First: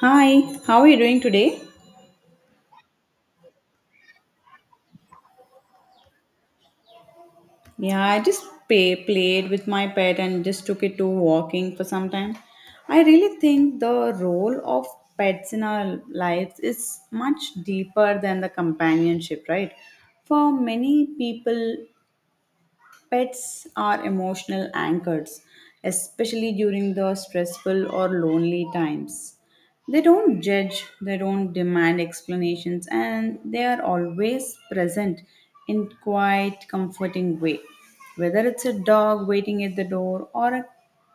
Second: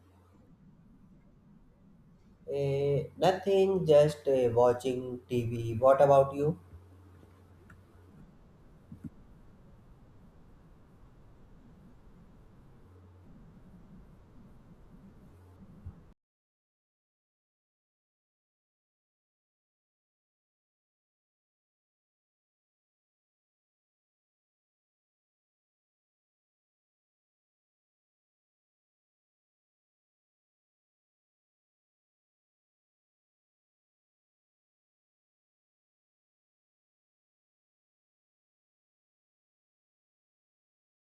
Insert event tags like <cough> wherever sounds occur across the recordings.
Hi, how are you doing today? Nothing, just watching TV. What about you? Yeah, I just played with my pet and just took it to walking for some time. I really think the role of pets in our lives is much deeper than the companionship, right? For many people, pets are emotional anchors, especially during the stressful or lonely times. They don't judge, they don't demand explanations, and they are always present in quite comforting way. Whether it's a dog waiting at the door or a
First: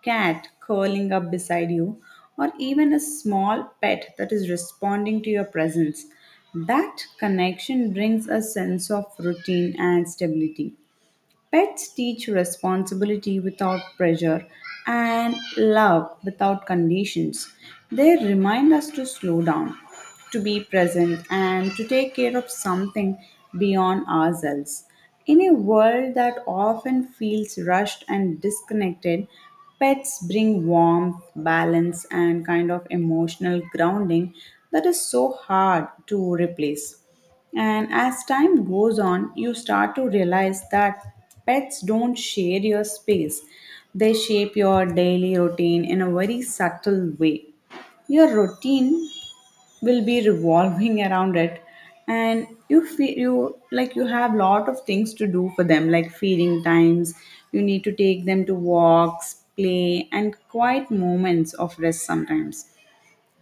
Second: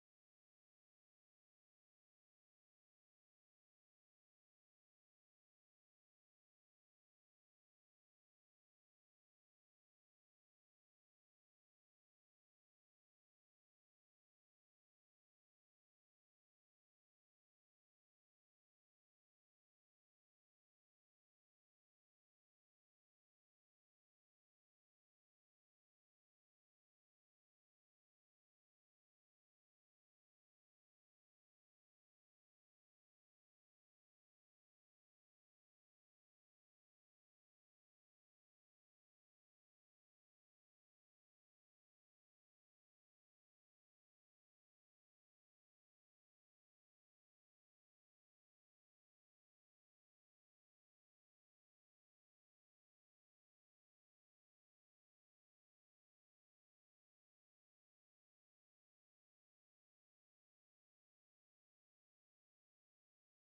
cat curling up beside you or even a small pet that is responding to your presence, that connection brings a sense of routine and stability. Pets teach responsibility without pressure and love without conditions. They remind us to slow down, to be present, and to take care of something beyond ourselves. In a world that often feels rushed and disconnected, pets bring warmth, balance, and kind of emotional grounding that is so hard to replace. And as time goes on, you start to realize that pets don't share your space. They shape your daily routine in a very subtle way. Your routine will be revolving <laughs> around it, and you feel you like you have lot of things to do for them, like feeding times, you need to take them to walks, play, and quiet moments of rest. Sometimes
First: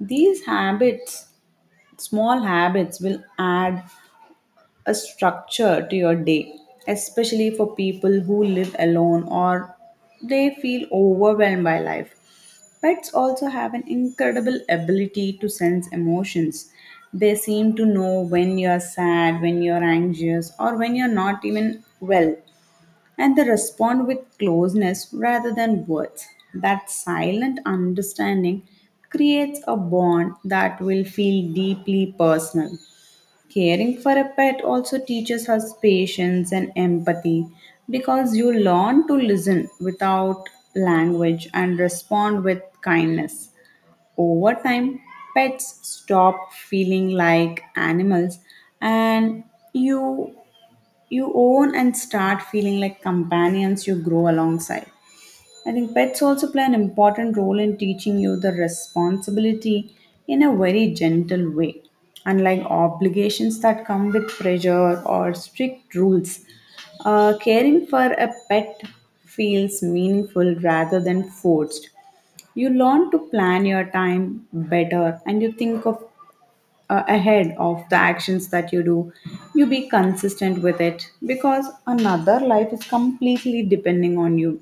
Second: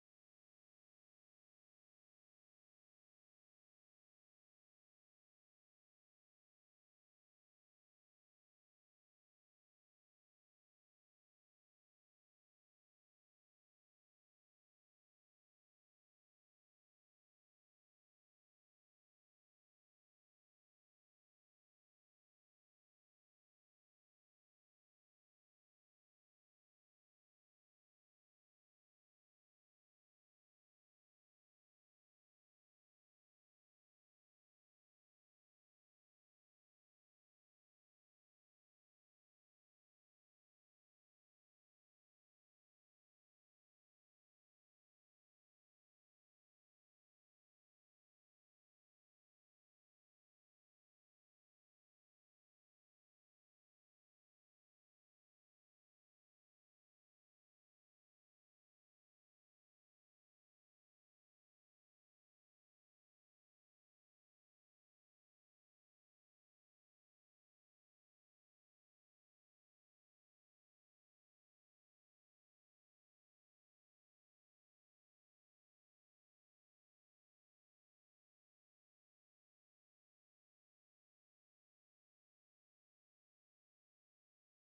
these habits, small habits, will add a structure to your day, especially for people who live alone or they feel overwhelmed by life. Pets also have an incredible ability to sense emotions. They seem to know when you're sad, when you're anxious, or when you're not even well. And they respond with closeness rather than words. That silent understanding creates a bond that will feel deeply personal. Caring for a pet also teaches us patience and empathy because you learn to listen without language and respond with kindness. Over time, pets stop feeling like animals and you you own and start feeling like companions you grow alongside. I think pets also play an important role in teaching you the responsibility in a very gentle way. Unlike obligations that come with pressure or strict rules, caring for a pet feels meaningful rather than forced. You learn to plan your time better and you think of ahead of the actions that you do. You be consistent with it because another life is completely depending on you.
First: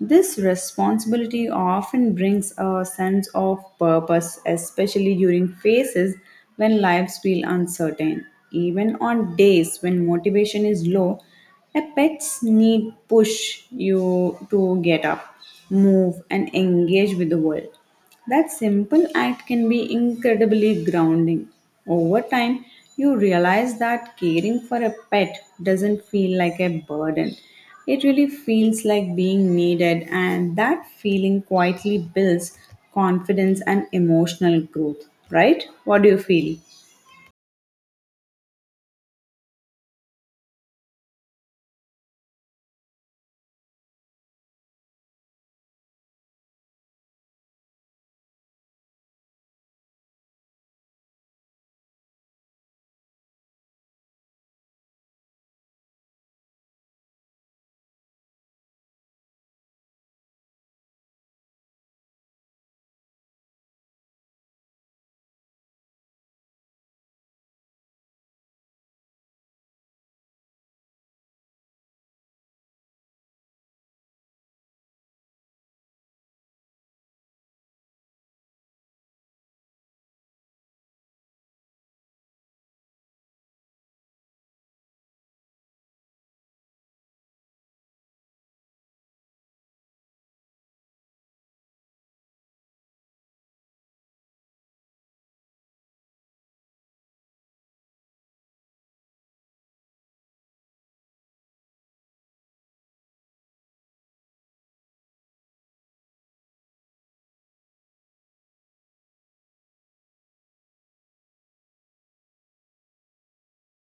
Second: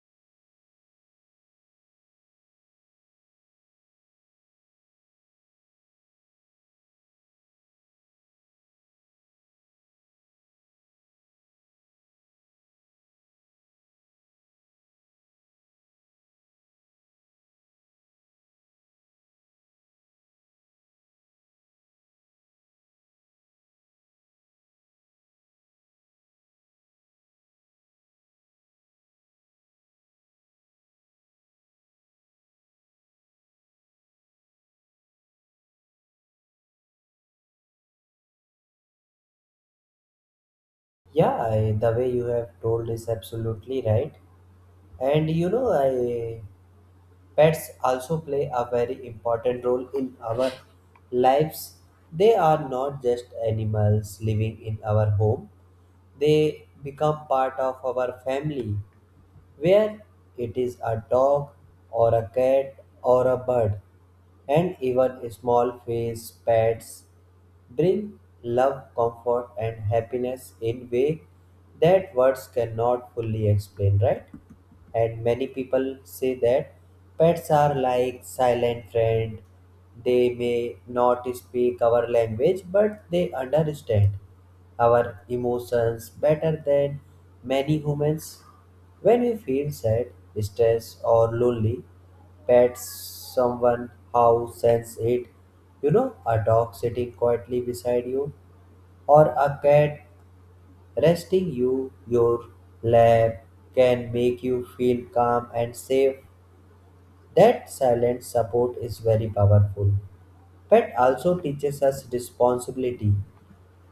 This responsibility often brings a sense of purpose, especially during phases when lives feel uncertain. Even on days when motivation is low, a pet's need push you to get up, move, and engage with the world. That simple act can be incredibly grounding. Over time, you realize that caring for a pet doesn't feel like a burden. It really feels like being needed, and that feeling quietly builds confidence and emotional growth, right? What do you feel? Yeah, the way you have told is absolutely right. And you know, I pets also play a very important role in our lives. They are not just animals living in our home. They become part of our family. Where it is a dog or a cat or a bird, and even small face pets bring love, comfort, and happiness in way that words cannot fully explain, right? And many people say that pets are like silent friend. They may not speak our language, but they understand our emotions better than many humans. When we feel sad, stressed, or lonely, pet someone how sense it. You know, a dog sitting quietly beside you, or a cat resting you your lap can make you feel calm and safe. That silent support is very powerful. Pet also teaches us responsibility.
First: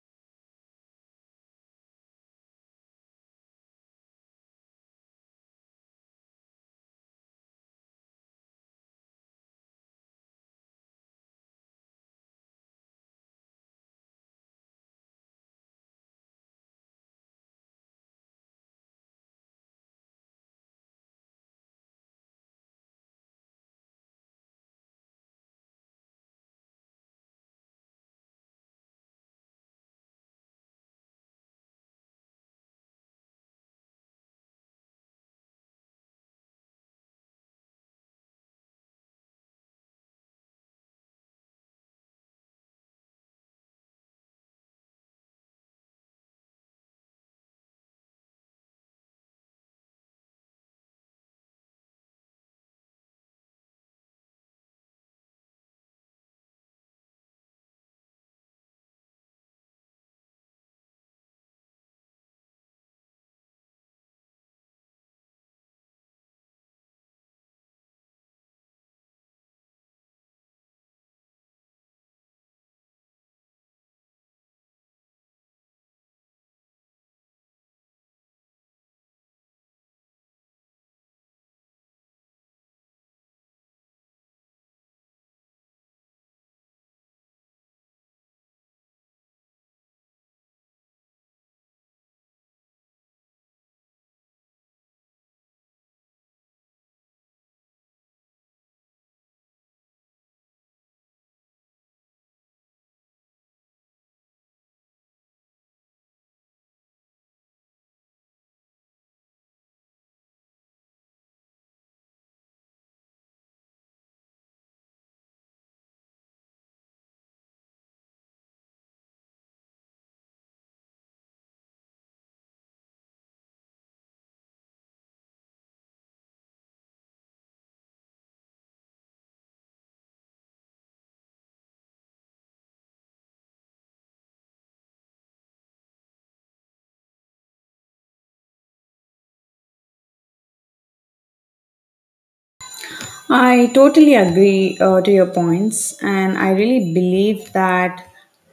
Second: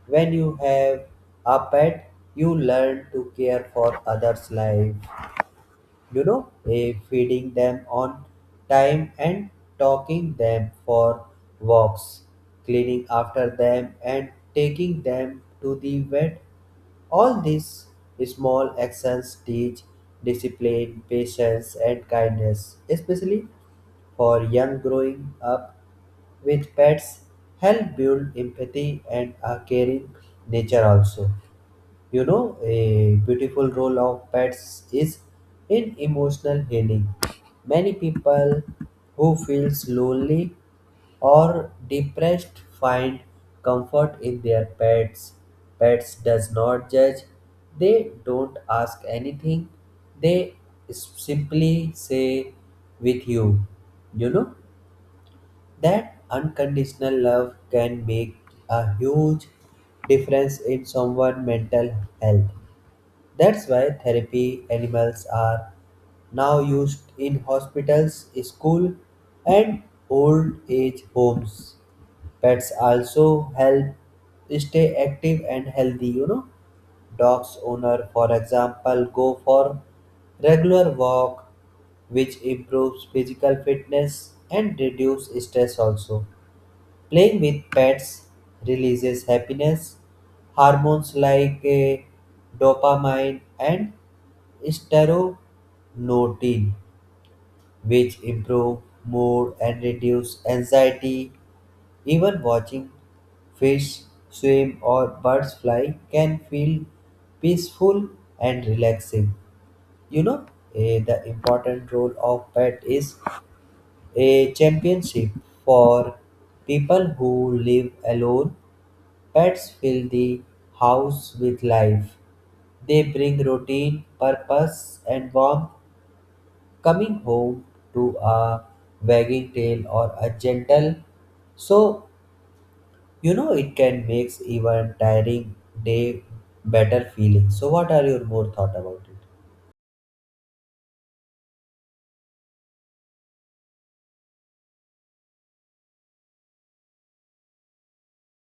When you have a pet, you learn to care for others' life, feeding them on time and talking them for walks, cleaning after them and taking them to the vet. All these small actions teach discipline, patience and kindness, especially for young growing up with pets, help build empathy and a caring nature also. You know, a beautiful role of pets is in emotional healing. Many people who feels lonely or depressed find comfort in their pets. Pets does not judge. They don't ask anything. They simply say with you. You know, that unconditional love can make a huge difference in someone's mental health. That's why therapy animals are now used in hospitals, school, and old age homes. Pets also help stay active and healthy, you know. Dogs owner, for example, go for regular walk, which improves physical fitness and reduce stress also. Playing with pets releases happiness hormones like dopamine and Staronotin, which improve mood and reduce anxiety. Even watching fish swim or birds fly can feel peaceful and relaxing. You know, the important role of pet is a championship for people who live alone. Pets fill the house with life. They bring routine, purpose, and warmth. Coming home to a wagging tail or a gentle so, you know, it can makes even tiring day better feeling. So what are your more thought about it? I totally agree to your points, and I really believe that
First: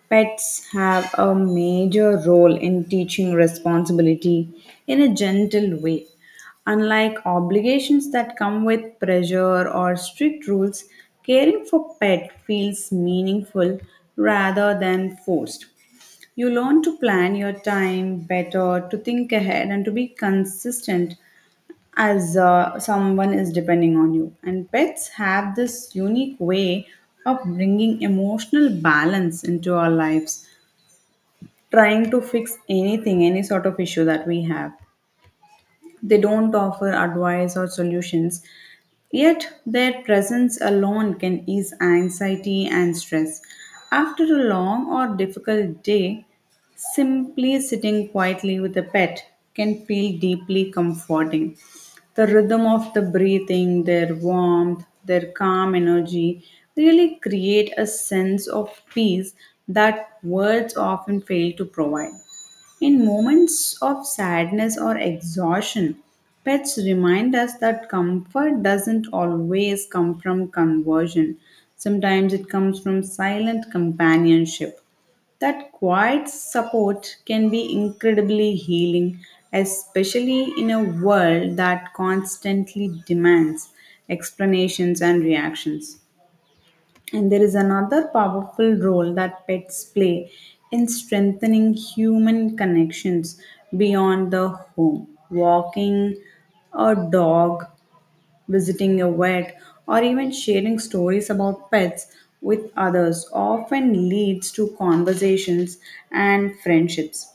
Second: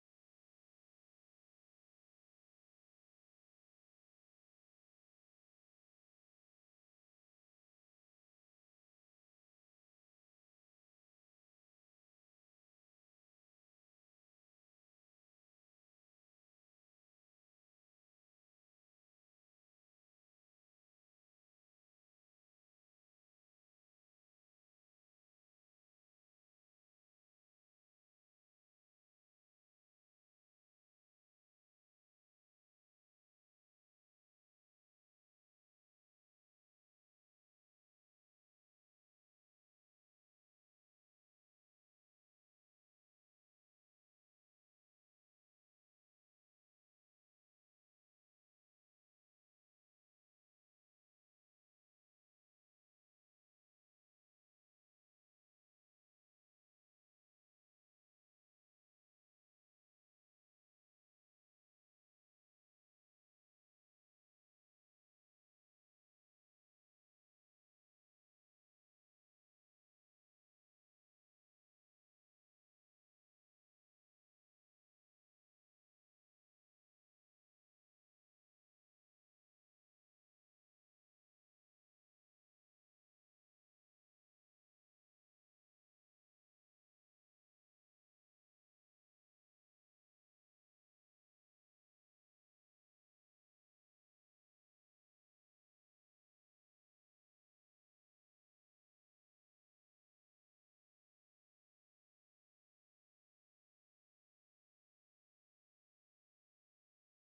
pets have a major role in teaching responsibility in a gentle way. Unlike obligations that come with pressure or strict rules, caring for pet feels meaningful rather than forced. You learn to plan your time better, to think ahead, and to be consistent as someone is depending on you. And pets have this unique way of bringing emotional balance into our lives, trying to fix anything, any sort of issue that we have. They don't offer advice or solutions, yet, their presence alone can ease anxiety and stress. After a long or difficult day, simply sitting quietly with a pet can feel deeply comforting. The rhythm of the breathing, their warmth, their calm energy really create a sense of peace that words often fail to provide. In moments of sadness or exhaustion, pets remind us that comfort doesn't always come from conversion. Sometimes it comes from silent companionship. That quiet support can be incredibly healing, especially in a world that constantly demands explanations and reactions. And there is another powerful role that pets play in strengthening human connections beyond the home. Walking a dog, visiting a vet, or even sharing stories about pets with others often leads to conversations and friendships.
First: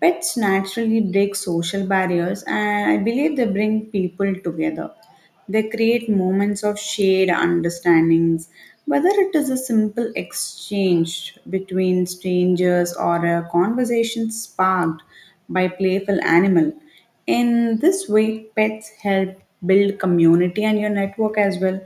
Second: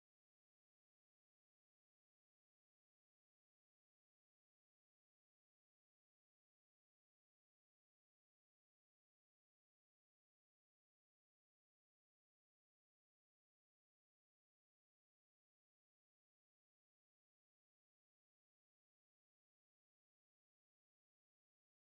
Pets naturally break social barriers, and I believe they bring people together. They create moments of shared understandings, whether it is a simple exchange between strangers or a conversation sparked by playful animal. In this way, pets help build community and your network as well.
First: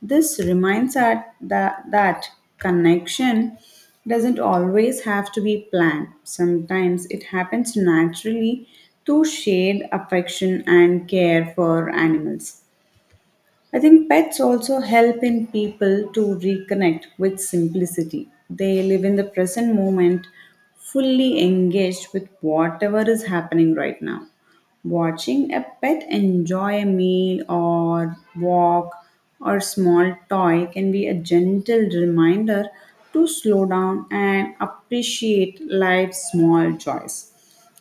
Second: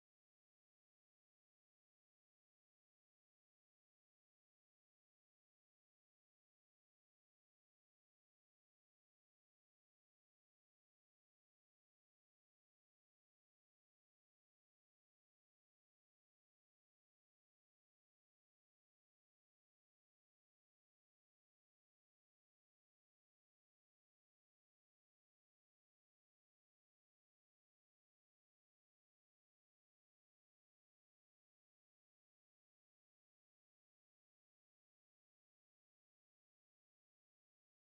This reminds us that, connection doesn't always have to be planned. Sometimes it happens naturally through shared affection and care for animals. I think pets also help in people to reconnect with simplicity. They live in the present moment, fully engaged with whatever is happening right now. Watching a pet enjoy a meal or walk or small toy can be a gentle reminder to slow down and appreciate life's small joys.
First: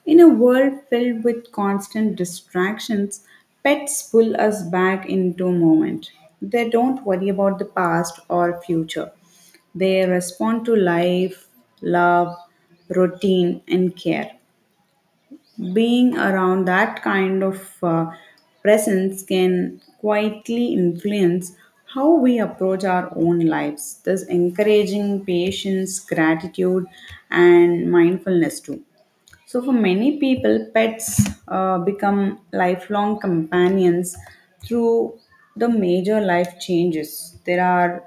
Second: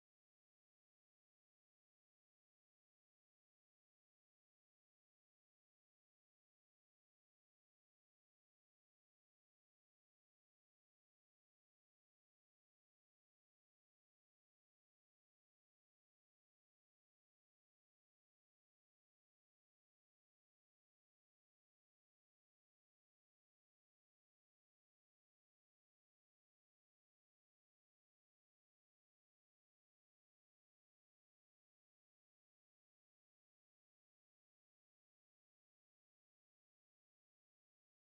In a world filled with constant distractions, pets pull us back into moment. They don't worry about the past or future. They respond to life, love, routine, and care. Being around that kind of presence can quietly influence how we approach our own lives, thus encouraging patience, gratitude, and mindfulness too. So, for many people, pets become lifelong companions through the major life changes. There are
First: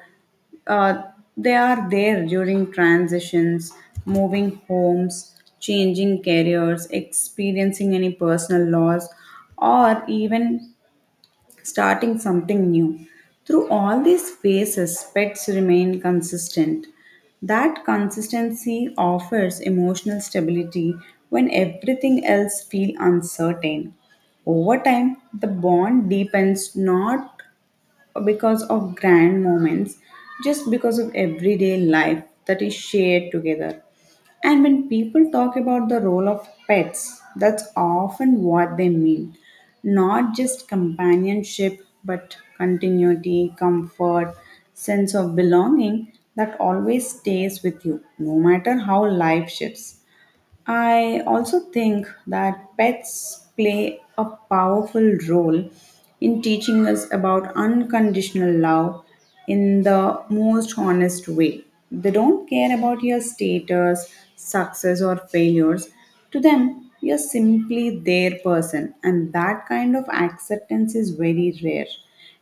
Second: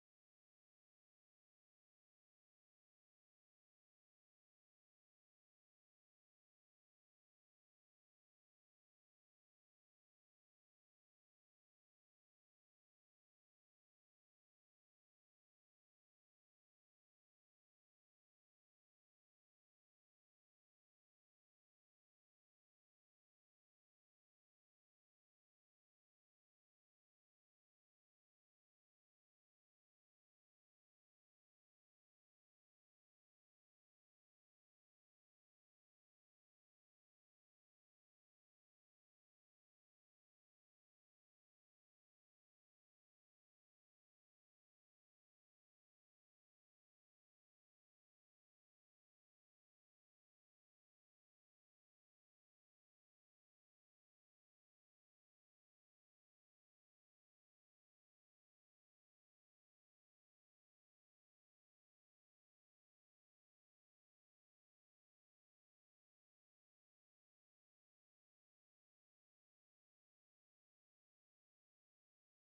uh, they are there during transitions, moving homes, changing careers, experiencing any personal loss, or even starting something new. Through all these phases, pets remain consistent. That consistency offers emotional stability when everything else feels uncertain. Over time, the bond deepens not because of grand moments, just because of everyday life that is shared together. And when people talk about the role of pets, that's often what they mean. Not just companionship, but continuity, comfort, sense of belonging that always stays with you, no matter how life shifts. I also think that pets play a powerful role in teaching us about unconditional love in the most honest way. They don't care about your status, success, or failures. To them, you're simply their person, and that kind of acceptance is very rare,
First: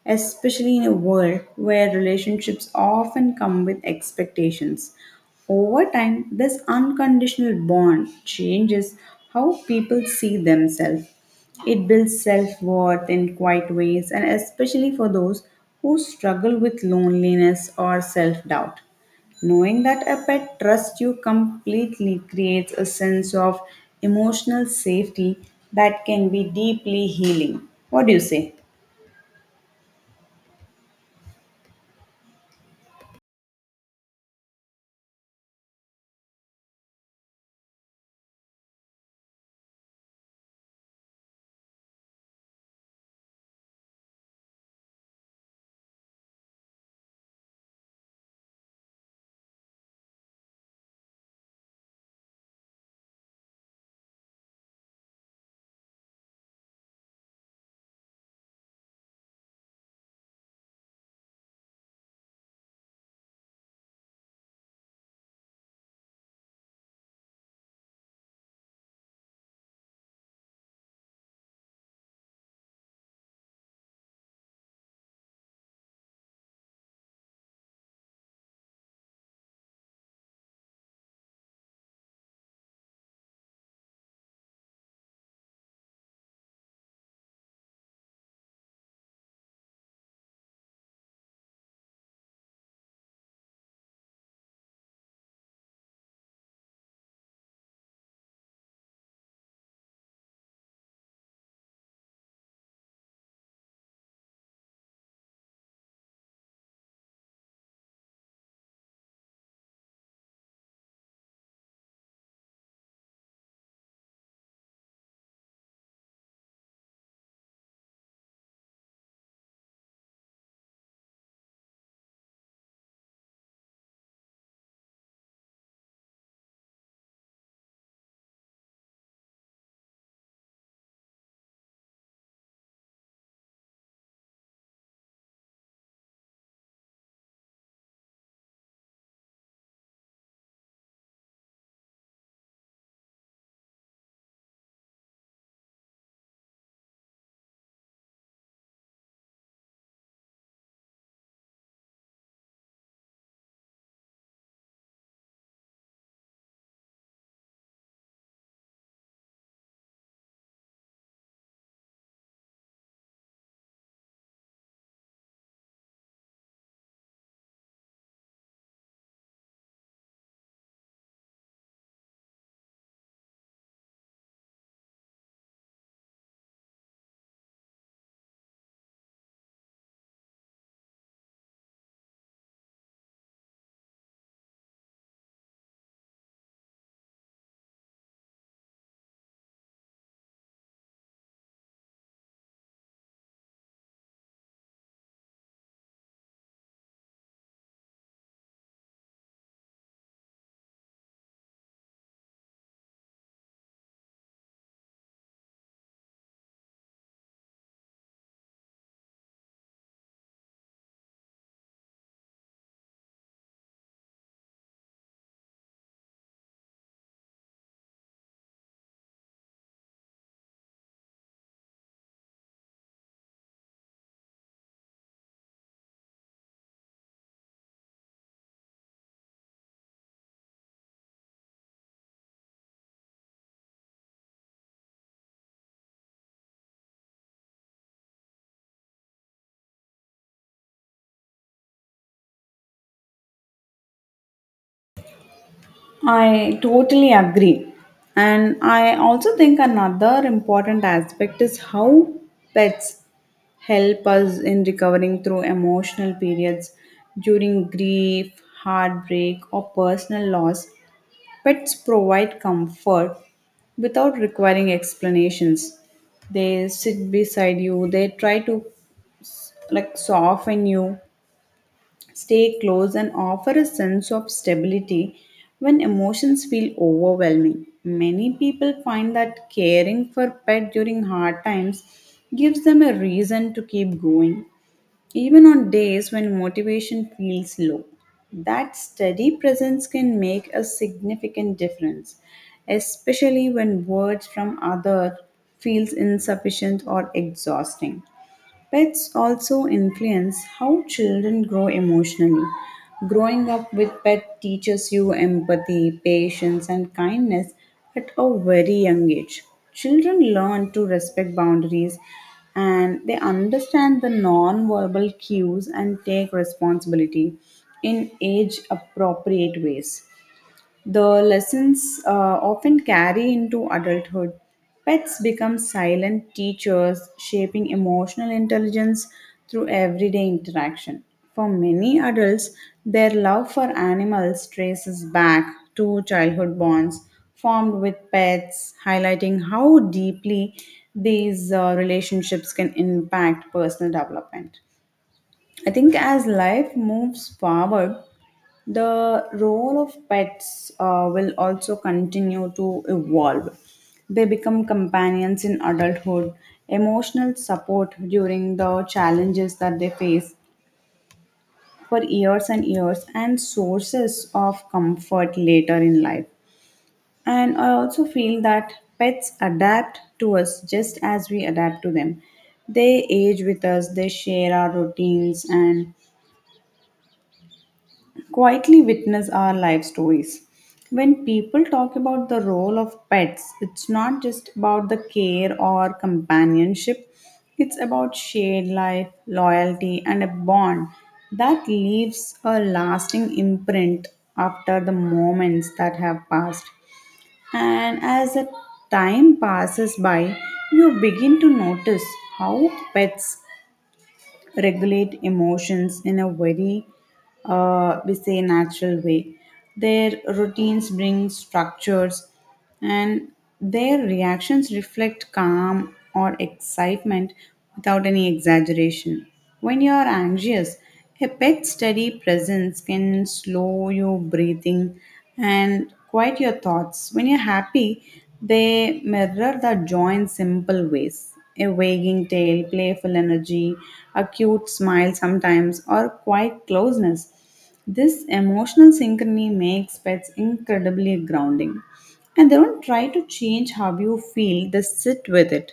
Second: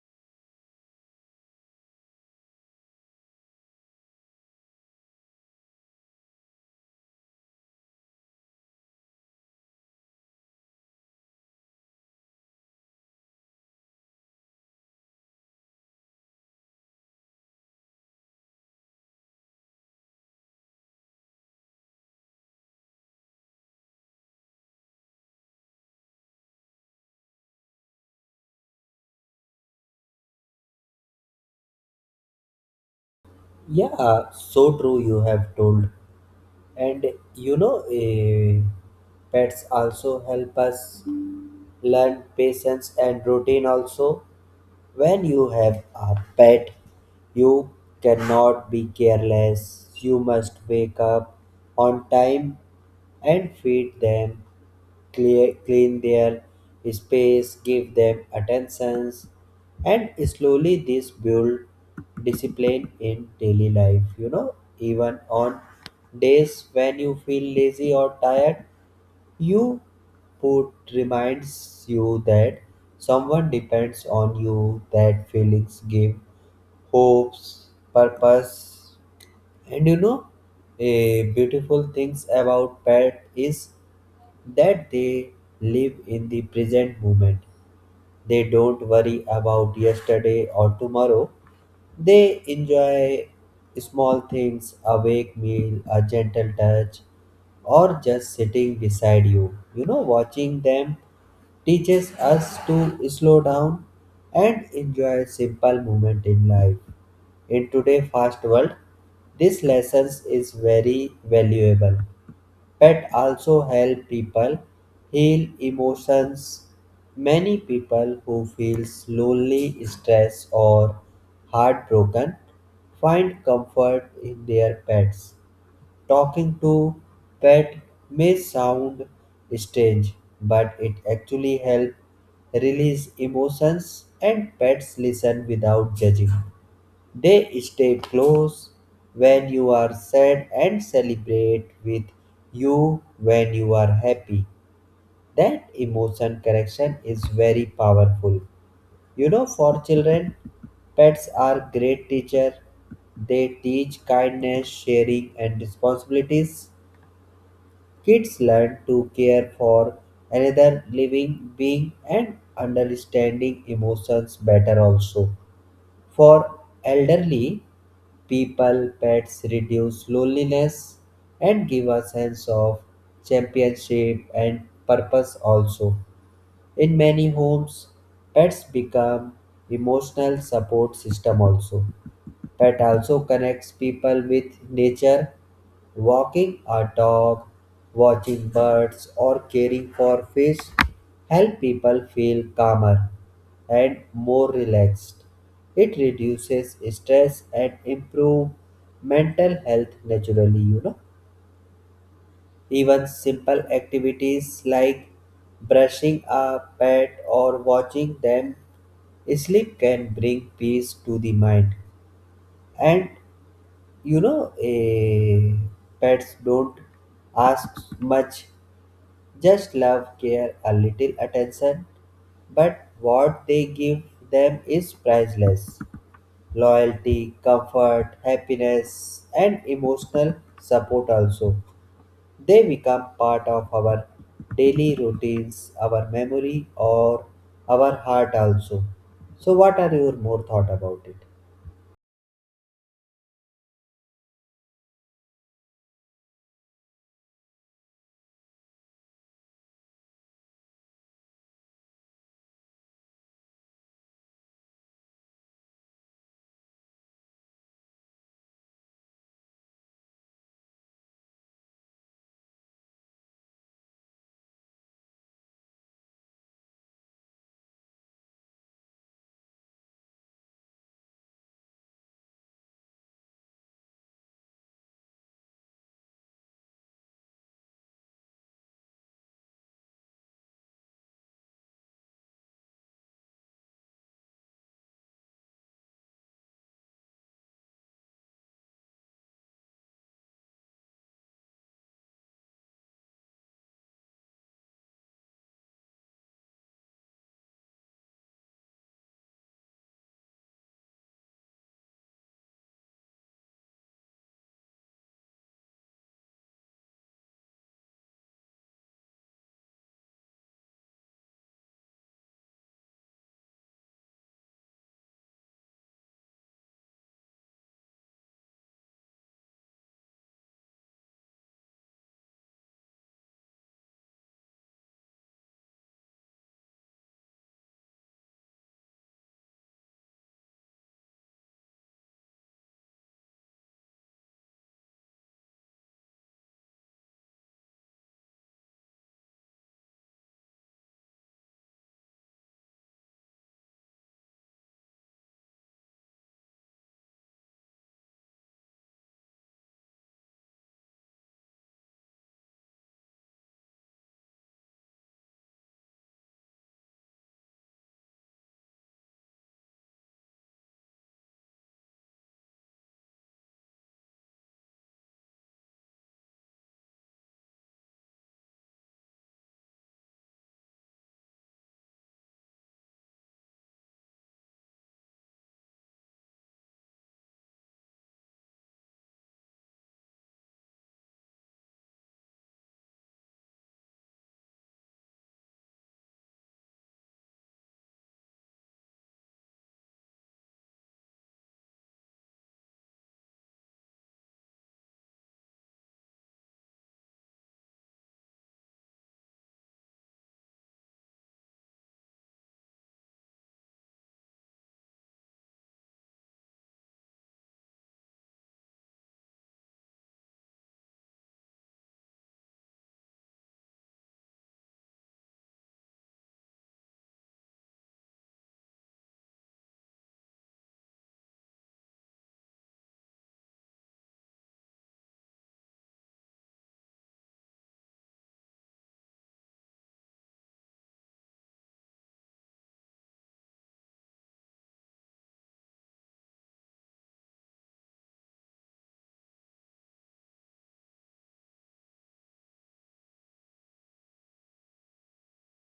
especially in a world where relationships often come with expectations. Over time, this unconditional bond changes how people see themselves. It builds self worth in quiet ways, and especially for those who struggle with loneliness or self doubt. Knowing that a pet trusts you completely creates a sense of emotional safety that can be deeply healing. What do you say? Yeah, so true you have told. And you know eh, pets also help us learn patience and routine also. When you have a pet, you cannot be careless. You must wake up on time and feed them, clean their space, give them attentions, and slowly this build discipline in daily life. You know, even on days when you feel lazy or tired, you put reminds you that someone depends on you, that feelings give hopes, purpose, and you know, a beautiful things about pet is that they live in the present moment. They don't worry about yesterday or tomorrow. They enjoy small things, a wake meal, a gentle touch, or just sitting beside you. You know, watching them teaches us to slow down and enjoy simple moment in life. In today's fast world, this lesson is very valuable. Pet also help people heal emotions. Many people who feel lonely, stressed or heartbroken find comfort in their pets. Talking to pet may sound strange, but it actually helps release emotions, and pets listen without judging. They stay close when you are sad and celebrate with you when you are happy. That emotion connection is very powerful. You know, for children, pets are great teacher. They teach kindness, sharing, and responsibilities. Kids learn to care for another living being and understanding emotions better also. For elderly, people, pets reduce loneliness and give a sense of championship and purpose also. In many homes, pets become emotional support system also. Pet also connects people with nature. Walking a dog, watching birds, or caring for fish help people feel calmer and more relaxed. It reduces stress and improve mental health naturally, you know. Even simple activities like brushing a pet or watching them sleep can bring peace to the mind. And you know eh, pets don't ask much, just love, care, a little attention, but what they give them is priceless, loyalty, comfort, happiness and emotional support also. They become part of our daily routines, our memory or our heart also. So what are your more thought about it? I totally agree. And I also think another important aspect is how pets help us in recovering through emotional periods during grief, heartbreak, or personal loss. Pets provide comfort without requiring explanations. They sit beside you, they try to like soften you, stay close, and offer a sense of stability when emotions feel overwhelming. Many people find that caring for pet during hard times gives them a reason to keep going even on days when motivation feels low. That steady presence can make a significant difference, especially when words from others feels insufficient or exhausting. Pets also influence how children grow emotionally. Growing up with pet teaches you empathy, patience, and kindness at a very young age. Children learn to respect boundaries, and they understand the non-verbal cues and take responsibility in age appropriate ways. The lessons often carry into adulthood. Pets become silent teachers, shaping emotional intelligence through everyday interaction. For many adults, their love for animals traces back to childhood bonds formed with pets, highlighting how deeply these relationships can impact personal development. I think as life moves forward, the role of pets will also continue to evolve. They become companions in adulthood, emotional support during the challenges that they face for years and years, and sources of comfort later in life. And I also feel that pets adapt to us just as we adapt to them. They age with us, they share our routines and quietly witness our life stories. When people talk about the role of pets, it's not just about the care or companionship, it's about shared life, loyalty, and a bond that leaves a lasting imprint after the moments that have passed. And as the time passes by, you begin to notice how pets regulate emotions in a very we say natural way. Their routines bring structures, and their reactions reflect calm or excitement without any exaggeration. When you are anxious, a pet steady presence can slow your breathing and quiet your thoughts. When you're happy, they mirror the joy in simple ways. A wagging tail, playful energy, a cute smile sometimes, or quiet closeness. This emotional synchrony makes pets incredibly grounding. And they don't try to change how you feel, they sit with it.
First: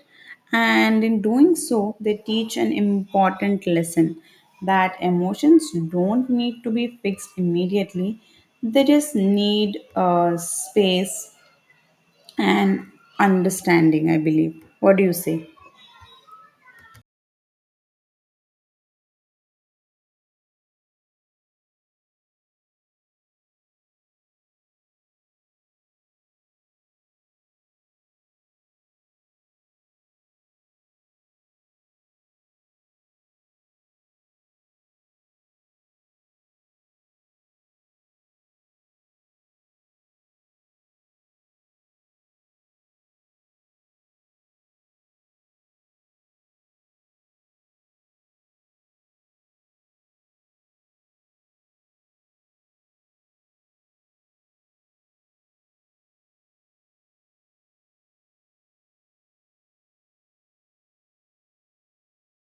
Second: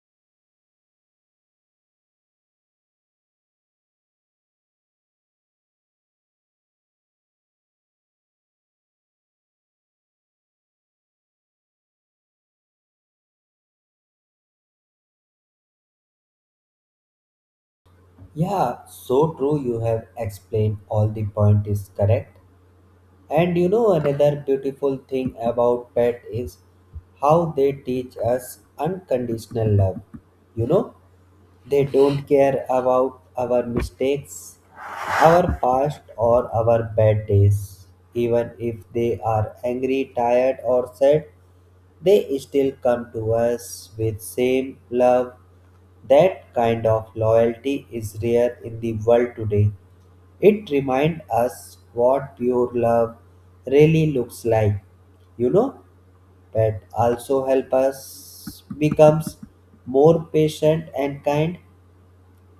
And in doing so, they teach an important lesson that emotions don't need to be fixed immediately, they just need space and understanding, I believe. What do you say? Yeah, so true. You have explained all the point is correct. And you know another beautiful thing about pet is how they teach us unconditional love. You know, they don't care about our mistakes, our past or our bad days. Even if they are angry, tired or sad, they still come to us with same love. That kind of loyalty is rare in the world today. It reminds us what pure love really looks like. You know, that also help us becomes more patient and kind.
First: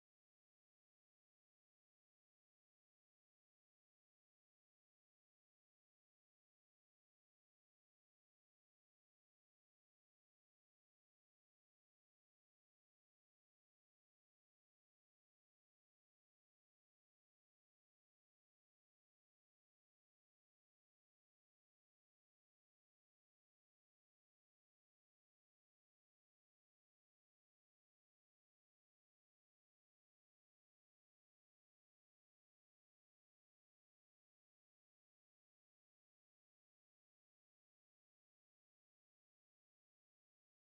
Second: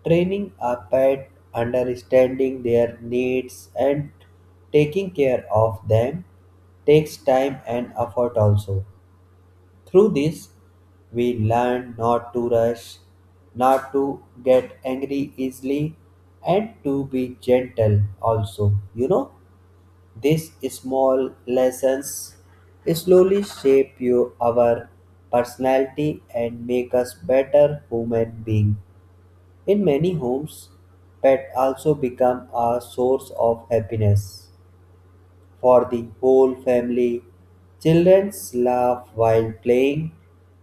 Training a pet, understanding their needs and taking care of them takes time and effort also. Through this, we learn not to rush, not to get angry easily, and to be gentle also. You know, these small lessons slowly shape you, our personality and make us better human being. In many homes, pet also become a source of happiness for the whole family. Children laugh while playing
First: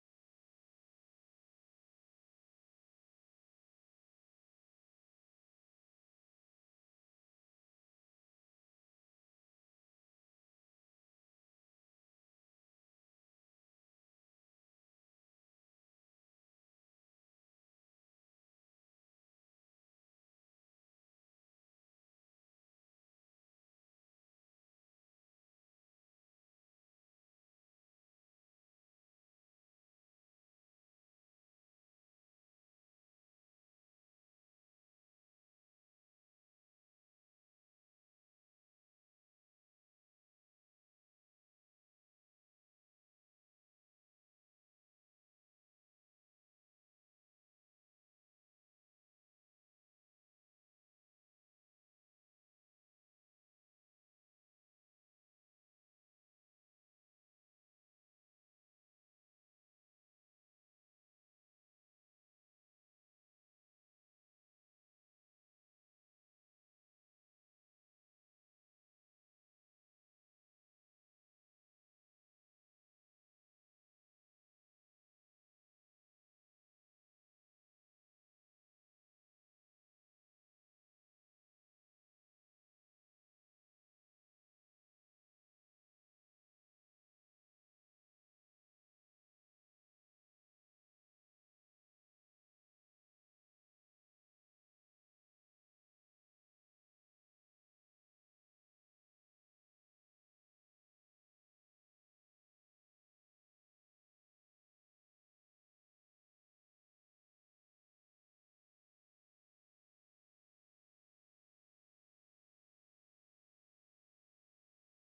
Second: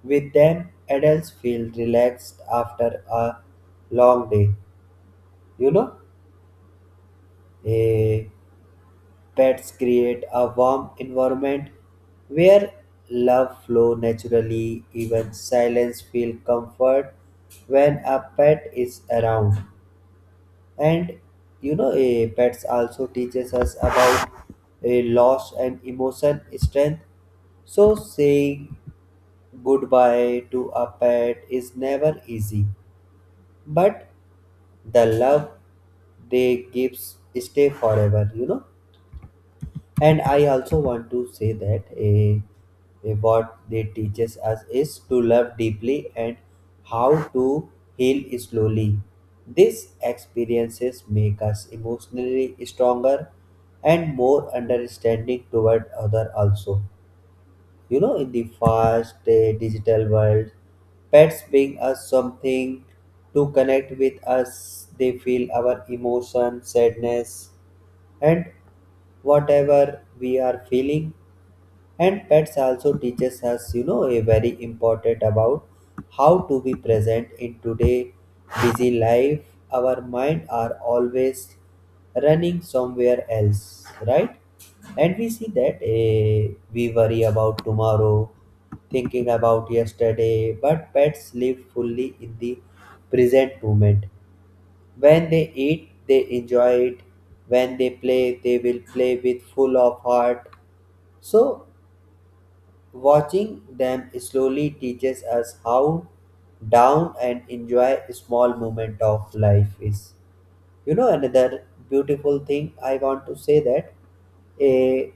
with them. Adults feel relaxed after a long day. You know, eh, Pets create a warm environment where love flow naturally. Even silence feel comfort when a pet is around. And pets also teaches us about a loss and emotion strength. So saying goodbye to a pet is never easy, but the love they gives stay forever, you know. And I also want to say that what they teaches us is to love deeply and how to heal slowly. These experiences make us emotionally stronger and more understanding toward other also. You know, in the fast digital world, pets bring us something to connect with us. They feel our emotion, sadness, and whatever we are feeling. And pets also teaches us, you know, a very important about how to be present. In today busy life, our mind are always running somewhere else, right? And we see that, we worry about tomorrow, thinking about yesterday, but pets live fully in the present moment. When they eat, they enjoy it. When they play, they will play with full of heart. So, watching them slowly teaches us how down and enjoy small moment of life is. You know, another beautiful thing I want to say that a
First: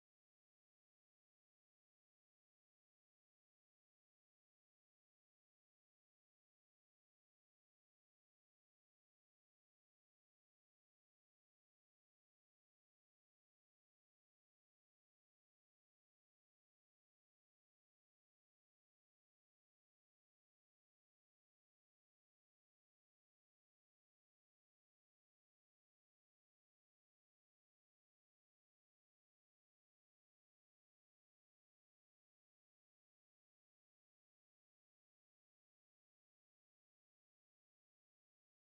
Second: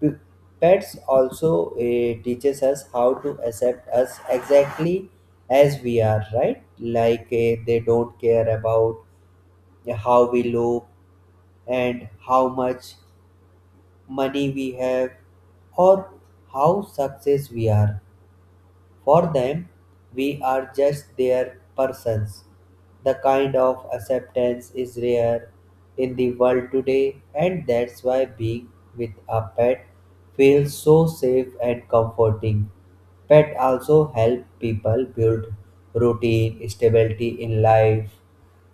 b- pets also teaches us how to accept us exactly as we are, right? Like, they don't care about, yeah, how we look and how much money we have, or how success we are. For them, we are just their persons. The kind of acceptance is rare in the world today, and that's why being with a pet feels so safe and comforting. Pet also help people build routine, stability in life,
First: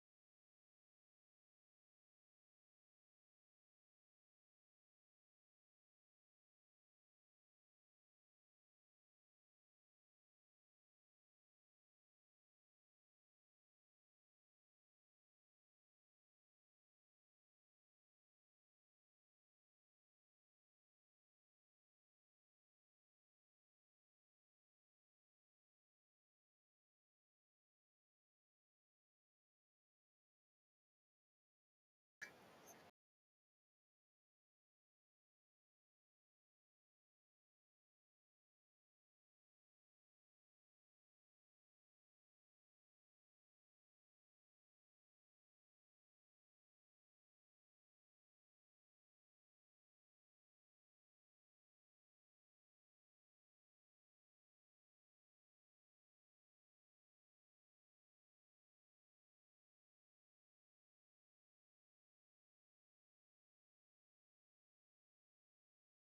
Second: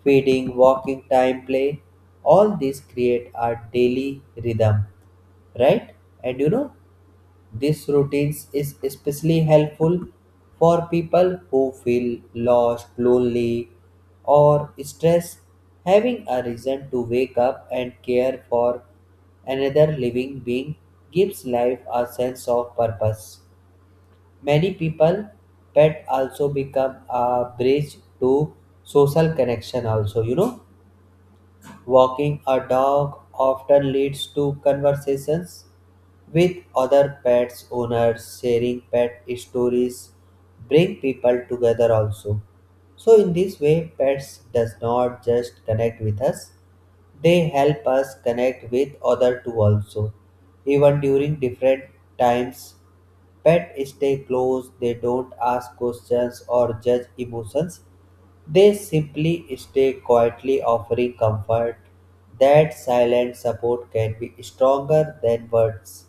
feeding, walking, time, play. All these create a daily rhythm, right? And you know, this routines is especially helpful for people who feel lost, lonely, or stressed. Having a reason to wake up and care for another living being gives life a sense of purpose. Many people pet also become a bridge to social connection also, you know. Walking a dog often leads to conversations with other pets owners. Sharing pet stories bring people together also. So in this way pets does not just connect with us, they help us connect with other too also. Even during different times, pet stay close, they don't ask questions or judge emotions, they simply stay quietly offering comfort. That silent support can be stronger than words.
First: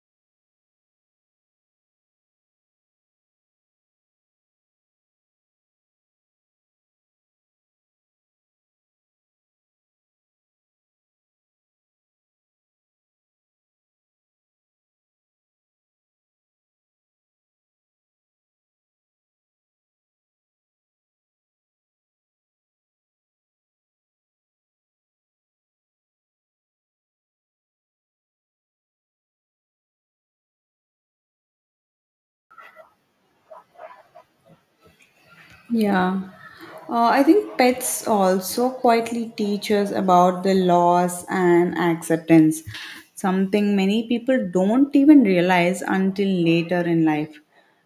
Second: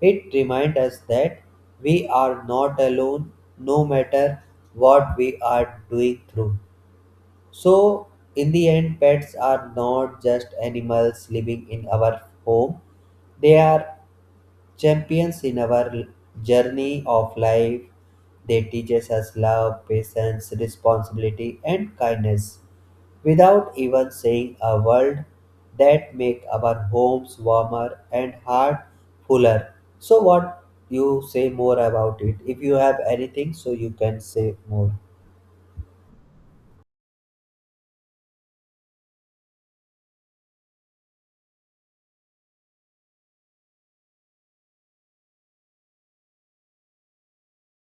It reminds us that we are not alone, no matter what we are doing through. So, in the end, pets are not just animals living in our home, they are champions in our journey of life. They teach us love, patience, responsibility, and kindness without even saying a word that make our homes warmer and heart fuller. So what you say more about it? If you have anything, so you can say more. Yeah. I think pets also quietly teach us about the loss and acceptance, something many people don't even realize until later in life.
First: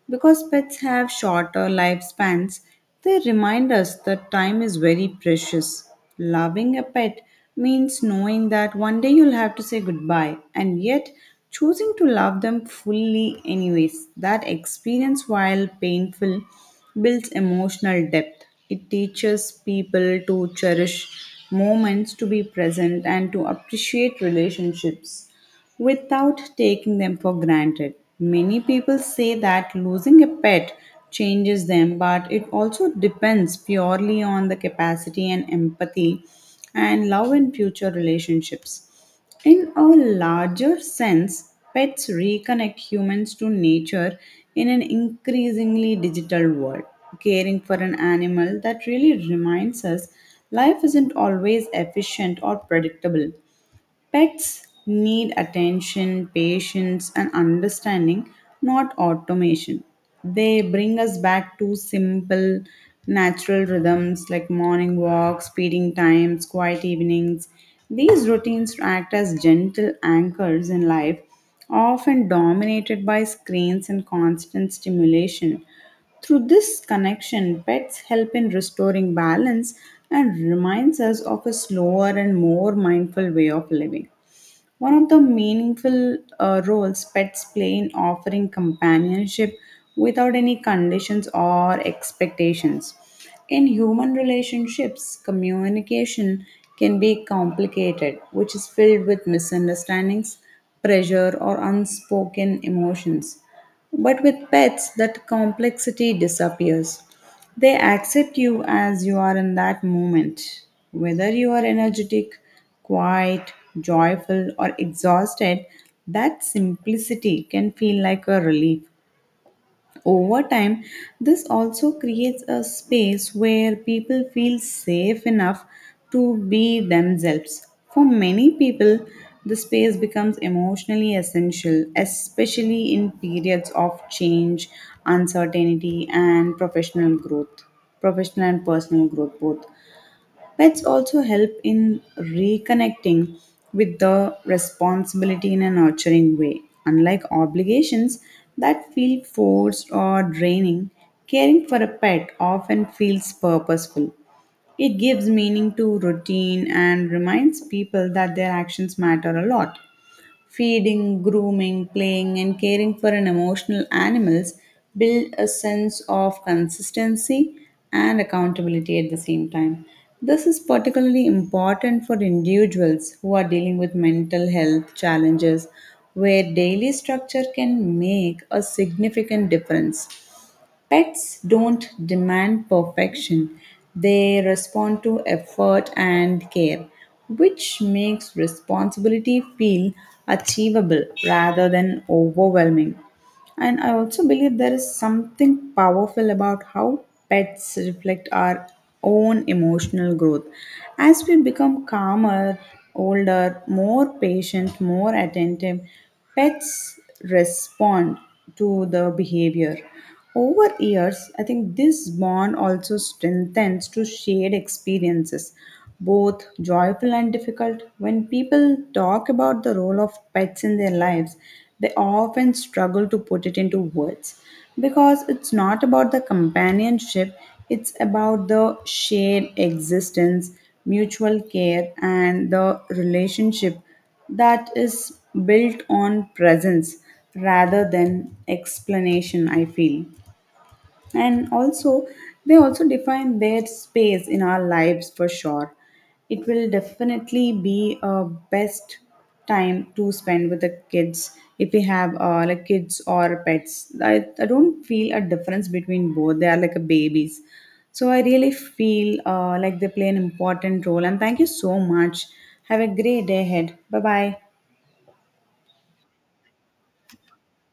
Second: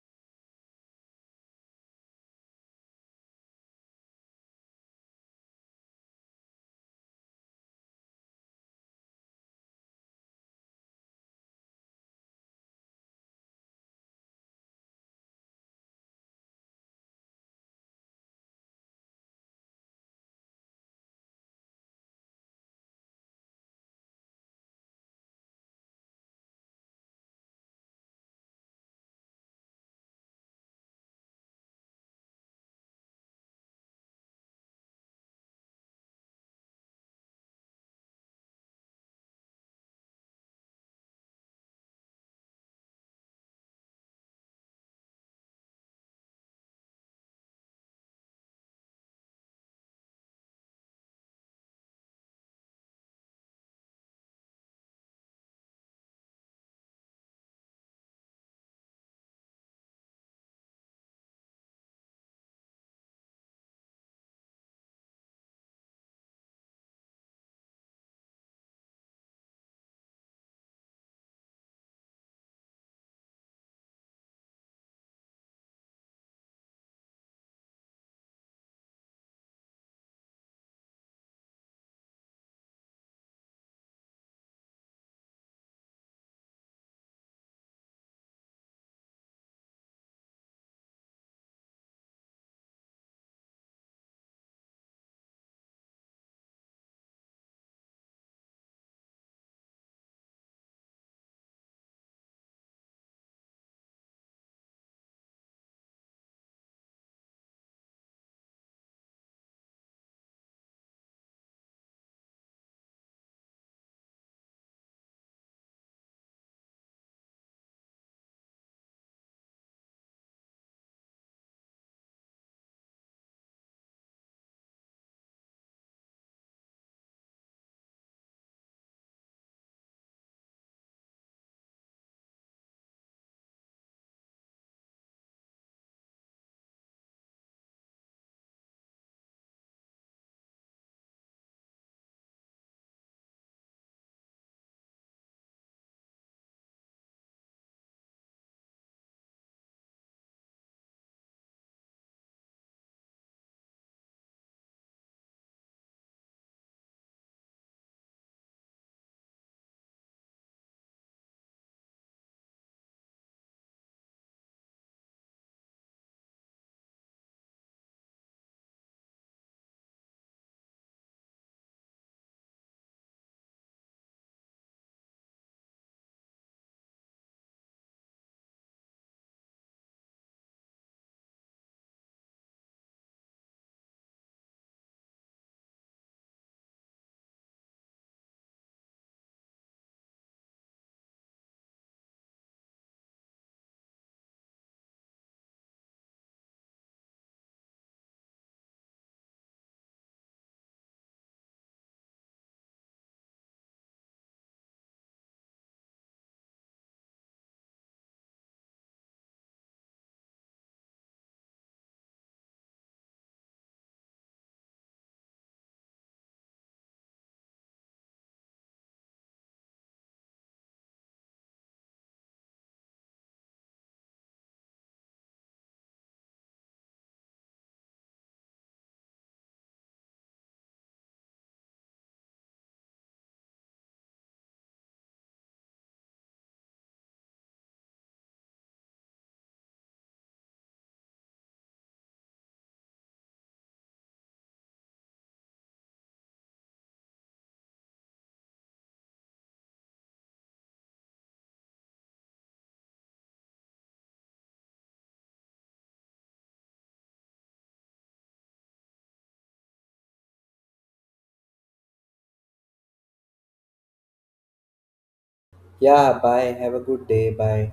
Because pets have shorter lifespans, they remind us that time is very precious. Loving a pet means knowing that one day you'll have to say goodbye, and yet choosing to love them fully anyways. That experience, while painful, builds emotional depth. It teaches people to cherish moments, to be present, and to appreciate relationships without taking them for granted. Many people say that losing a pet changes them, but it also depends purely on the capacity and empathy and love in future relationships. In a larger sense, pets reconnect humans to nature in an increasingly digital world. Caring for an animal that really reminds us life isn't always efficient or predictable. Pets need attention, patience, and understanding, not automation. They bring us back to simple, natural rhythms like morning walks, feeding times, quiet evenings. These routines act as gentle anchors in life, often dominated by screens and constant stimulation. Through this connection, pets help in restoring balance and reminds us of a slower and more mindful way of living. One of the meaningful roles pets play in offering companionship without any conditions or expectations. In human relationships, communication can be complicated, which is filled with misunderstandings, pressure, or unspoken emotions. But with pets, that complexity disappears. They accept you as you are in that moment. Whether you are energetic, quiet, joyful, or exhausted, that simplicity can feel like a relief. Over time, this also creates a space where people feel safe enough to be themselves. For many people, the space becomes emotionally essential, especially in periods of change, uncertainty, and professional growth, professional and personal growth both. Pets also help in reconnecting with the responsibility in a nurturing way. Unlike obligations that feel forced or draining, caring for a pet often feels purposeful. It gives meaning to routine and reminds people that their actions matter a lot. Feeding, grooming, playing, and caring for an emotional animals build a sense of consistency and accountability at the same time. This is particularly important for individuals who are dealing with mental health challenges, where daily structure can make a significant difference. Pets don't demand perfection, they respond to effort and care, which makes responsibility feel achievable rather than overwhelming. And I also believe there is something powerful about how pets reflect our own emotional growth. As we become calmer, older, more patient, more attentive, pets respond to the behavior. Over years, I think this bond also strengthens to shared experiences, both joyful and difficult. When people talk about the role of pets in their lives, they often struggle to put it into words because it's not about the companionship, it's about the shared existence, mutual care, and the relationship that is built on presence rather than explanation, I feel. And also, they also define their space in our lives for sure. It will definitely be a best time to spend with the kids if we have, like, kids or pets. I don't feel a difference between both, they are like a babies. So I really feel, like, they play an important role, and thank you so much. Have a great day ahead. Bye bye. Yeah, bye. Have a good day. Bye.